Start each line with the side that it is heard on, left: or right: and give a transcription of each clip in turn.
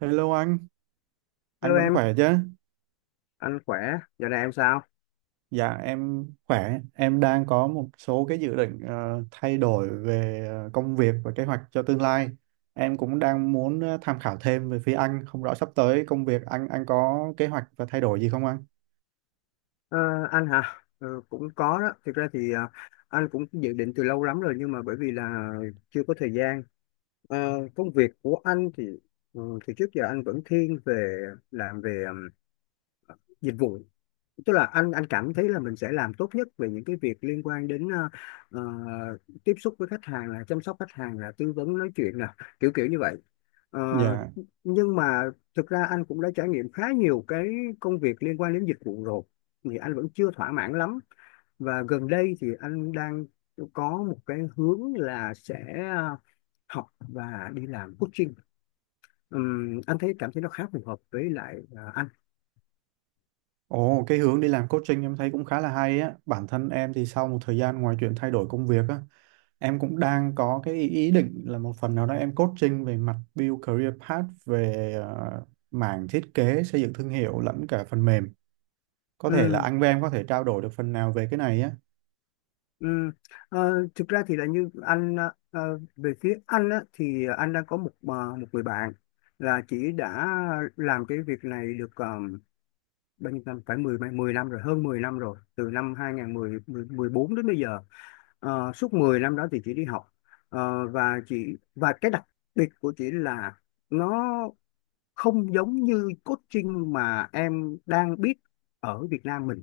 right: Hello anh
left: Hello
right: vẫn
left: em,
right: khỏe chứ?
left: anh khỏe, giờ này em sao?
right: Dạ em khỏe, em đang có một số cái dự định thay đổi về công việc và kế hoạch cho tương lai. Em cũng đang muốn tham khảo thêm về phía anh, không rõ sắp tới công việc anh có kế hoạch và thay đổi gì không anh?
left: Ờ, anh hả? Ờ, cũng có đó, thực ra thì anh cũng dự định từ lâu lắm rồi, nhưng mà bởi vì là chưa có thời gian. Ờ, công việc của anh thì thì trước giờ anh vẫn thiên về làm về dịch vụ, tức là anh cảm thấy là mình sẽ làm tốt nhất về những cái việc liên quan đến ờ, tiếp xúc với khách hàng, là chăm sóc khách hàng, là tư vấn nói chuyện nè, kiểu kiểu như vậy. Ờ,
right: Dạ.
left: nhưng mà thực ra anh cũng đã trải nghiệm khá nhiều cái công việc liên quan đến dịch vụ rồi, thì anh vẫn chưa thỏa mãn lắm, và gần đây thì anh đang có một cái hướng là sẽ ờ, học và đi làm coaching. Anh thấy cảm thấy nó khá phù hợp với lại
right: Ồ, cái hướng đi làm coaching em thấy cũng khá là hay á. Bản thân em thì sau một thời gian ngoài chuyện thay đổi công việc á, em cũng đang có cái ý ý định là một phần nào đó em coaching về mặt build career path về mảng thiết kế, xây dựng thương hiệu lẫn cả phần mềm. Có thể là
left: anh.
right: anh với em có thể trao đổi được phần nào về cái này á.
left: Ừ. Thực ra thì là như anh, về phía anh á, thì anh đang có một, một người bạn là chỉ đã làm cái việc này được bao nhiêu năm, phải 10 10 năm rồi, hơn 10 năm rồi, từ năm 2014 đến bây giờ. Suốt 10 năm đó thì chị đi học. Và chị, và cái đặc biệt của chị là nó không giống như coaching mà em đang biết ở Việt Nam mình.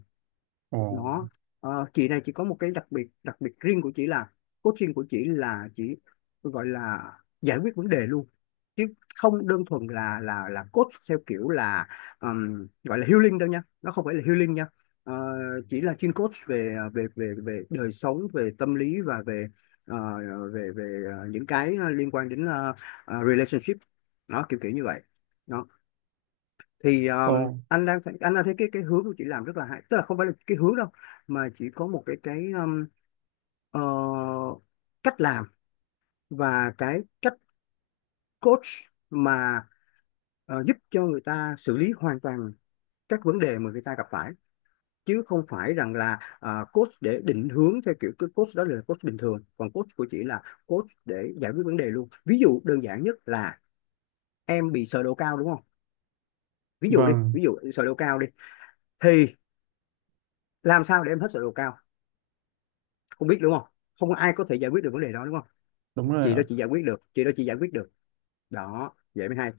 right: Ồ,
left: Nó, chị này chỉ có một cái đặc biệt riêng của chị là coaching của chị là chị gọi là giải quyết vấn đề luôn, chứ không đơn thuần là coach theo kiểu là gọi là healing đâu nha, nó không phải là healing nha. Ờ, chỉ là chuyên coach về về về về đời sống, về tâm lý và về ờ, về về những cái liên quan đến relationship, nó kiểu kiểu như vậy đó. Thì
right: ồ,
left: anh đang thấy cái hướng của chị làm rất là hay, tức là không phải là cái hướng đâu, mà chỉ có một cái ờ, cách làm và cái cách coach mà giúp cho người ta xử lý hoàn toàn các vấn đề mà người ta gặp phải, chứ không phải rằng là coach để định hướng theo kiểu. Cái coach đó là coach bình thường, còn coach của chị là coach để giải quyết vấn đề luôn. Ví dụ đơn giản nhất là em bị sờ độ cao đúng không, ví dụ đi,
right: vâng,
left: ví dụ sờ độ cao đi, thì làm sao để em hết sờ độ cao không biết, đúng không? Không ai có thể giải quyết được vấn đề đó đúng không?
right: đúng rồi
left: Chị
right: ạ.
left: đó chị giải quyết được, chị đó chị giải quyết được đó, vậy mới hay.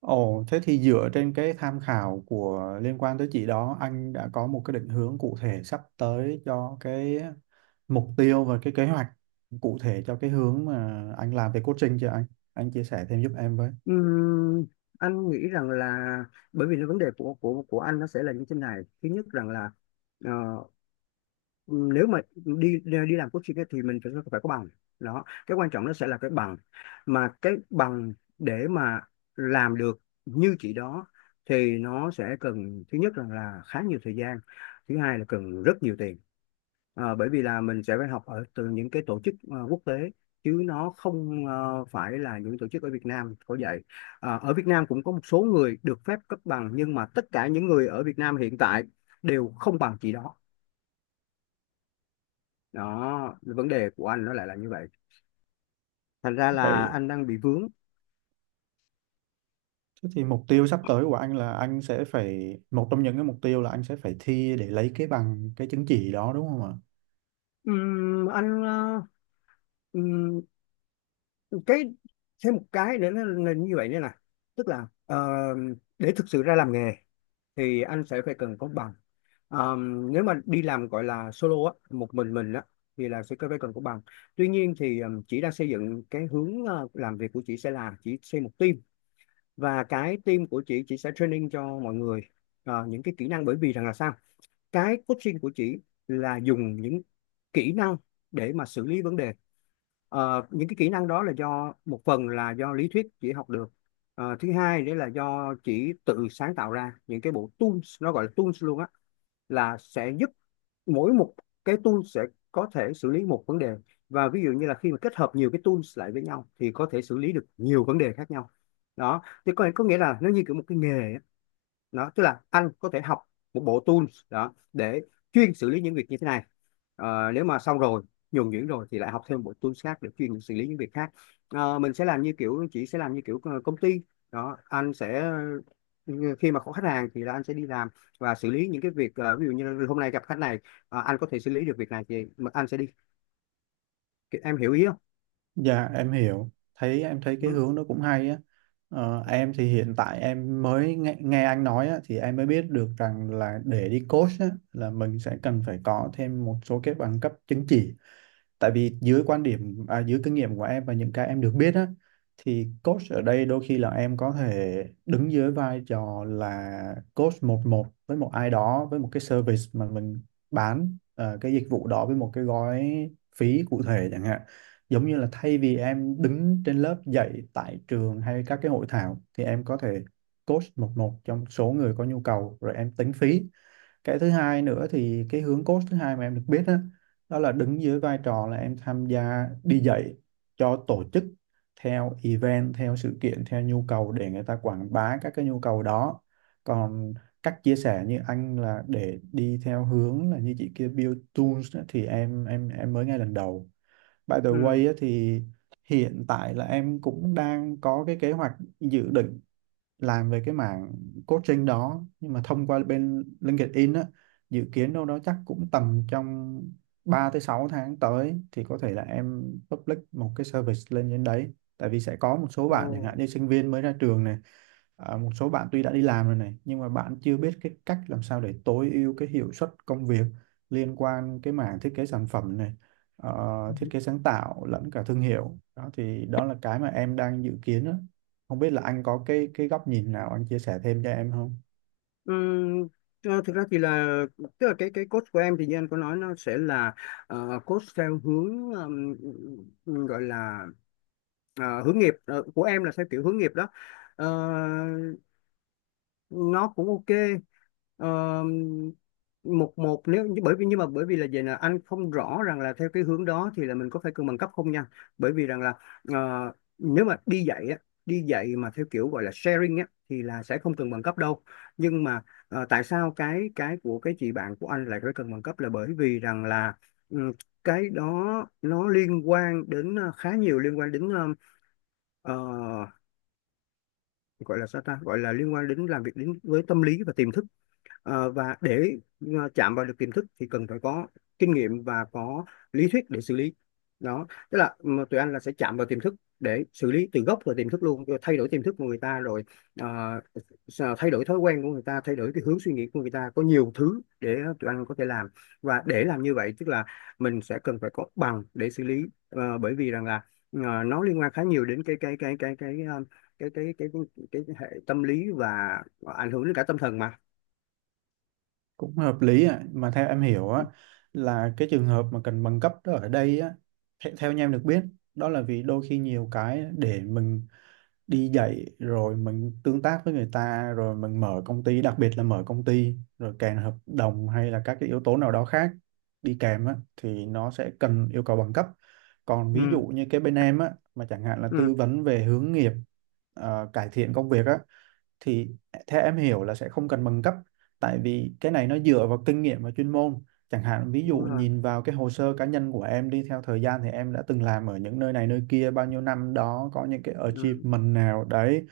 right: Ồ, thế thì dựa trên cái tham khảo của liên quan tới chị đó, anh đã có một cái định hướng cụ thể sắp tới cho cái mục tiêu và cái kế hoạch cụ thể cho cái hướng mà anh làm về coaching chưa anh? Anh chia sẻ thêm giúp em với.
left: Ừm, anh nghĩ rằng là bởi vì cái vấn đề của anh nó sẽ là như thế này. Thứ nhất rằng là ờ, nếu mà đi đi làm coaching ấy, thì mình phải phải có bằng đó. Cái quan trọng nó sẽ là cái bằng, mà cái bằng để mà làm được như chị đó thì nó sẽ cần, thứ nhất rằng là khá nhiều thời gian, thứ hai là cần rất nhiều tiền. Ờ, bởi vì là mình sẽ phải học ở từ những cái tổ chức quốc tế, chứ nó không phải là những tổ chức ở Việt Nam có dạy. Ờ, ở Việt Nam cũng có một số người được phép cấp bằng, nhưng mà tất cả những người ở Việt Nam hiện tại đều không bằng chị đó. Đó, vấn đề của anh nó lại là như vậy. Thành ra là
right: Vậy
left: anh đang bị vướng.
right: thế thì mục tiêu sắp tới của anh là anh sẽ phải một trong những cái mục tiêu là anh sẽ phải thi để lấy cái bằng cái chứng chỉ đó đúng không ạ?
left: Ừm, anh ờ, ừm, cái, thêm một cái nữa là như vậy nữa nè. Tức là để thực sự ra làm nghề thì anh sẽ phải cần có bằng. Nếu mà đi làm gọi là solo á, một mình á, thì là sẽ phải cần có bằng. Tuy nhiên thì chị đang xây dựng cái hướng làm việc của chị sẽ là chị xây một team, và cái team của chị sẽ training cho mọi người những cái kỹ năng. Bởi vì rằng là sao, cái coaching của chị là dùng những kỹ năng để mà xử lý vấn đề. Ờ, những cái kỹ năng đó là do, một phần là do lý thuyết chỉ học được. Ờ, thứ hai đấy là do chỉ tự sáng tạo ra những cái bộ tools, nó gọi là tools luôn á, là sẽ giúp mỗi một cái tool sẽ có thể xử lý một vấn đề. Và ví dụ như là khi mà kết hợp nhiều cái tools lại với nhau thì có thể xử lý được nhiều vấn đề khác nhau đó. Thì có nghĩa là nó như kiểu một cái nghề á đó, tức là anh có thể học một bộ tools đó để chuyên xử lý những việc như thế này. Ờ, nếu mà xong rồi nhuần nhuyễn rồi thì lại học thêm một bộ tools khác để chuyên xử lý những việc khác. Ờ, mình sẽ làm như kiểu, chị sẽ làm như kiểu công ty đó. Anh sẽ ừ, khi mà có khách hàng thì là anh sẽ đi làm và xử lý những cái việc. Ờ, ví dụ như hôm nay gặp khách này anh có thể xử lý được việc này thì anh sẽ đi, em hiểu ý không?
right: Dạ em hiểu, thấy em thấy cái
left: Ừ.
right: hướng đó cũng hay á. Em thì hiện tại em mới nghe anh nói á, thì em mới biết được rằng là để đi coach á, là mình sẽ cần phải có thêm một số cái bằng cấp chứng chỉ. Tại vì dưới quan điểm à, dưới kinh nghiệm của em và những cái em được biết á, thì coach ở đây đôi khi là em có thể đứng dưới vai trò là coach một một với một ai đó với một cái service mà mình bán cái dịch vụ đó với một cái gói phí cụ thể chẳng hạn, giống như là thay vì em đứng trên lớp dạy tại trường hay các cái hội thảo thì em có thể coach một một trong số người có nhu cầu rồi em tính phí. Cái thứ hai nữa thì cái hướng coach thứ hai mà em được biết đó, đó là đứng dưới vai trò là em tham gia đi dạy cho tổ chức theo event, theo sự kiện, theo nhu cầu để người ta quảng bá các cái nhu cầu đó. Còn cách chia sẻ như anh là để đi theo hướng là như chị kia build tools á, thì em mới nghe lần đầu. By the way
left: Ừ.
right: á, thì hiện tại là em cũng đang có cái kế hoạch, dự định làm về cái mảng coaching đó nhưng mà thông qua bên LinkedIn á, dự kiến đâu đó chắc cũng tầm trong 3 tới 6 tháng tới thì có thể là em public một cái service lên trên đấy. Tại vì sẽ có một số
left: Ồ.
right: bạn chẳng hạn như sinh viên mới ra trường này. À, một số bạn tuy đã đi làm rồi này nhưng mà bạn chưa biết cái cách làm sao để tối ưu cái hiệu suất công việc liên quan cái mảng thiết kế sản phẩm này, ờ, thiết kế sáng tạo lẫn cả thương hiệu đó thì đó là cái mà em đang dự kiến đó. Không biết là anh có cái góc nhìn nào anh chia sẻ thêm cho em không?
left: Ừm, thực ra thì là, tức là cái coach của em thì như anh có nói nó sẽ là coach theo hướng, gọi là hướng nghiệp. Ờ, của em là theo kiểu hướng nghiệp đó. Ờ, nó cũng ok. Ờ, một một, nếu bởi vì, nhưng mà bởi vì là vậy, là anh không rõ rằng là theo cái hướng đó thì là mình có phải cân bằng cấp không nha. Bởi vì rằng là ờ, nếu mà đi dạy á, đi dạy mà theo kiểu gọi là sharing á thì là sẽ không cần bằng cấp đâu. Nhưng mà tại sao cái của cái chị bạn của anh lại phải cần bằng cấp là bởi vì rằng là ừ, cái đó nó liên quan đến khá nhiều, liên quan đến ờ, gọi là sao ta, gọi là liên quan đến làm việc đến với tâm lý và tiềm thức. Ờ, và để chạm vào được tiềm thức thì cần phải có kinh nghiệm và có lý thuyết để xử lý đó. Tức là mà tụi anh là sẽ chạm vào tiềm thức để xử lý từ gốc vào tiềm thức luôn, rồi thay đổi tiềm thức của người ta, rồi ờ, thay đổi thói quen của người ta, thay đổi cái hướng suy nghĩ của người ta, có nhiều thứ để tụi anh có thể làm. Và để làm như vậy tức là mình sẽ cần phải có bằng để xử lý. Ờ, bởi vì rằng là nó liên quan khá nhiều đến cái ờ, cái cái cái cái, cái hệ tâm lý và ảnh hưởng đến cả tâm thần mà.
right: Cũng hợp lý ạ. Mà theo em hiểu á, là cái trường hợp mà cần bằng cấp đó ở đây á, theo như em được biết, đó là vì đôi khi nhiều cái để mình đi dạy rồi mình tương tác với người ta rồi mình mở công ty, đặc biệt là mở công ty rồi kèm hợp đồng hay là các cái yếu tố nào đó khác đi kèm á, thì nó sẽ cần yêu cầu bằng cấp. Còn ví dụ
left: Ừ.
right: như cái bên em á mà chẳng hạn là
left: Ừ,
right: tư vấn về hướng nghiệp, cải thiện công việc á, thì theo em hiểu là sẽ không cần bằng cấp. Tại vì cái này nó dựa vào kinh nghiệm và chuyên môn, chẳng hạn ví dụ
left: đúng rồi.
right: nhìn vào cái hồ sơ cá nhân của em đi, theo thời gian thì em đã từng làm ở những nơi này nơi kia bao nhiêu năm đó, có những cái
left: ừ,
right: achievement nào đấy,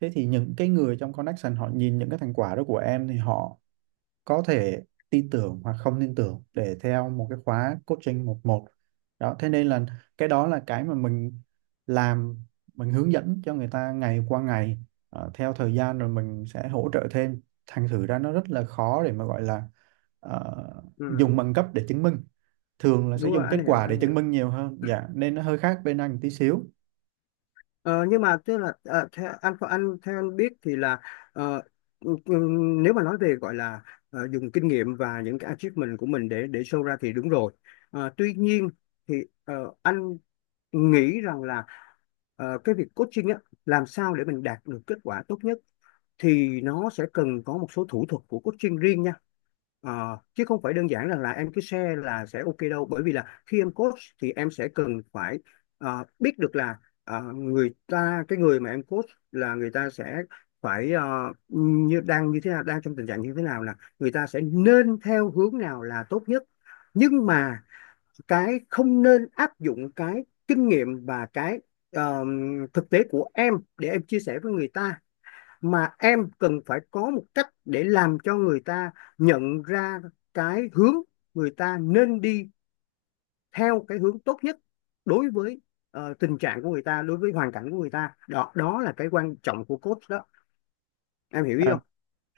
right: thế thì những cái người trong connection họ nhìn những cái thành quả đó của em thì họ có thể tin tưởng hoặc không tin tưởng để theo một cái khóa coaching một một. Đó thế nên là cái đó là cái mà mình làm, mình hướng dẫn cho người ta ngày qua ngày. Ờ, theo thời gian rồi mình sẽ hỗ trợ thêm, thành thử ra nó rất là khó để mà gọi là ờ,
left: ừ
right: dùng bằng cấp để chứng minh, thường là sẽ
left: đúng rồi,
right: dùng
left: anh
right: kết
left: hiểu
right: quả để
left: anh
right: chứng
left: hiểu.
right: minh nhiều hơn. Dạ nên nó hơi khác bên anh tí xíu.
left: Ờ, nhưng mà tức là theo anh, theo anh biết thì là ờ, ừ, ừ, nếu mà nói về gọi là dùng kinh nghiệm và những cái achievement của mình để show ra thì đúng rồi. Ờ, tuy nhiên thì ờ, anh nghĩ rằng là cái việc coaching á, làm sao để mình đạt được kết quả tốt nhất thì nó sẽ cần có một số thủ thuật của coaching riêng nha. Ờ, chứ không phải đơn giản rằng là em cứ share là sẽ ok đâu, bởi vì là khi em coach thì em sẽ cần phải biết được là người ta, cái người mà em coach, là người ta sẽ phải như, đang như thế nào, đang trong tình trạng như thế nào, là người ta sẽ nên theo hướng nào là tốt nhất. Nhưng mà cái không nên áp dụng cái kinh nghiệm và cái ờ, thực tế của em để em chia sẻ với người ta, mà em cần phải có một cách để làm cho người ta nhận ra cái hướng người ta nên đi, theo cái hướng tốt nhất đối với tình trạng của người ta, đối với hoàn cảnh của người ta đó. Đó là cái quan trọng của coach đó, em hiểu ý
right: Ờ,
left: không?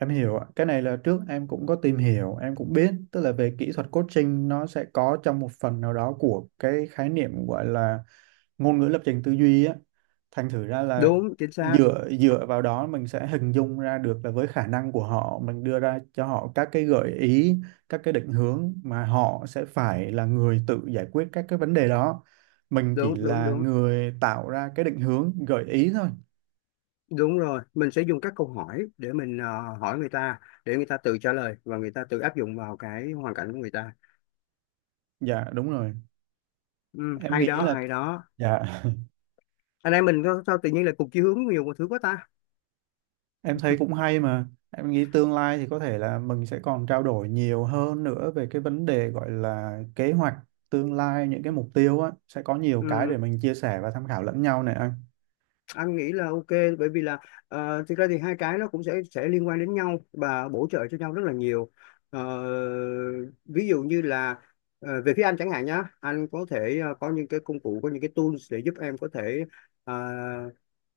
right: em hiểu ạ. Cái này là trước em cũng có tìm hiểu, em cũng biết, tức là về kỹ thuật coaching nó sẽ có trong một phần nào đó của cái khái niệm gọi là ngôn ngữ lập trình tư duy á. Thành thử ra là
left: Đúng chính xác.
right: dựa dựa vào đó mình sẽ hình dung ra được là với khả năng của họ mình đưa ra cho họ các cái gợi ý, các cái định hướng mà họ sẽ phải là người tự giải quyết các cái vấn đề đó. Mình chỉ
left: Đúng, đúng,
right: là
left: đúng,
right: người tạo ra cái định hướng, gợi ý thôi.
left: đúng rồi, mình sẽ dùng các câu hỏi để mình hỏi người ta, để người ta tự trả lời và người ta tự áp dụng vào cái hoàn cảnh của người ta.
right: Dạ đúng rồi.
left: Ừ,
right: Em
left: hay
right: nghĩ
left: đó
right: là,
left: hay đó.
right: dạ,
left: Anh em mình sao sao tự nhiên là cùng chí hướng nhiều một thứ quá ta.
right: em thấy cũng hay mà. Em nghĩ tương lai thì có thể là mình sẽ còn trao đổi nhiều hơn nữa về cái vấn đề gọi là kế hoạch tương lai, những cái mục tiêu á. Sẽ có nhiều cái
left: Ừ.
right: để mình chia sẻ và tham khảo lẫn nhau này anh.
left: Anh nghĩ là ok, bởi vì là thực ra thì hai cái nó cũng sẽ liên quan đến nhau và bổ trợ cho nhau rất là nhiều. Ờ, ví dụ như là về phía anh chẳng hạn nhá, anh có thể có những cái công cụ, có những cái tools để giúp em có thể ờ,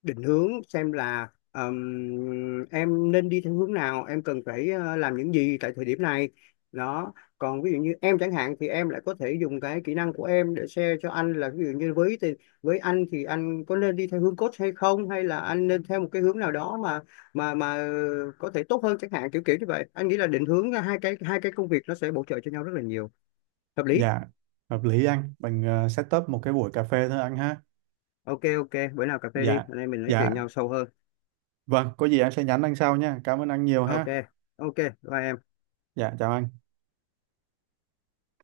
left: định hướng xem là em nên đi theo hướng nào, em cần phải làm những gì tại thời điểm này đó. Còn ví dụ như em chẳng hạn thì em lại có thể dùng cái kỹ năng của em để share cho anh, là ví dụ như với anh thì anh có nên đi theo hướng coach hay không, hay là anh nên theo một cái hướng nào đó mà có thể tốt hơn chẳng hạn, kiểu kiểu như vậy. Anh nghĩ là định hướng hai cái công việc nó sẽ bổ trợ cho nhau rất là nhiều, hợp lý.
right: Dạ, hợp lý anh. Mình set up một cái buổi cà phê thôi anh ha.
left: OK, ok, bữa nào cà phê đi
right: Dạ,
left: anh em mình nói chuyện
right: dạ.
left: nhau sâu hơn.
right: Vâng, có gì em sẽ nhắn anh sau nha. Cảm ơn anh nhiều
left: OK,
right: ha.
left: ok, bye em.
right: Dạ, chào anh.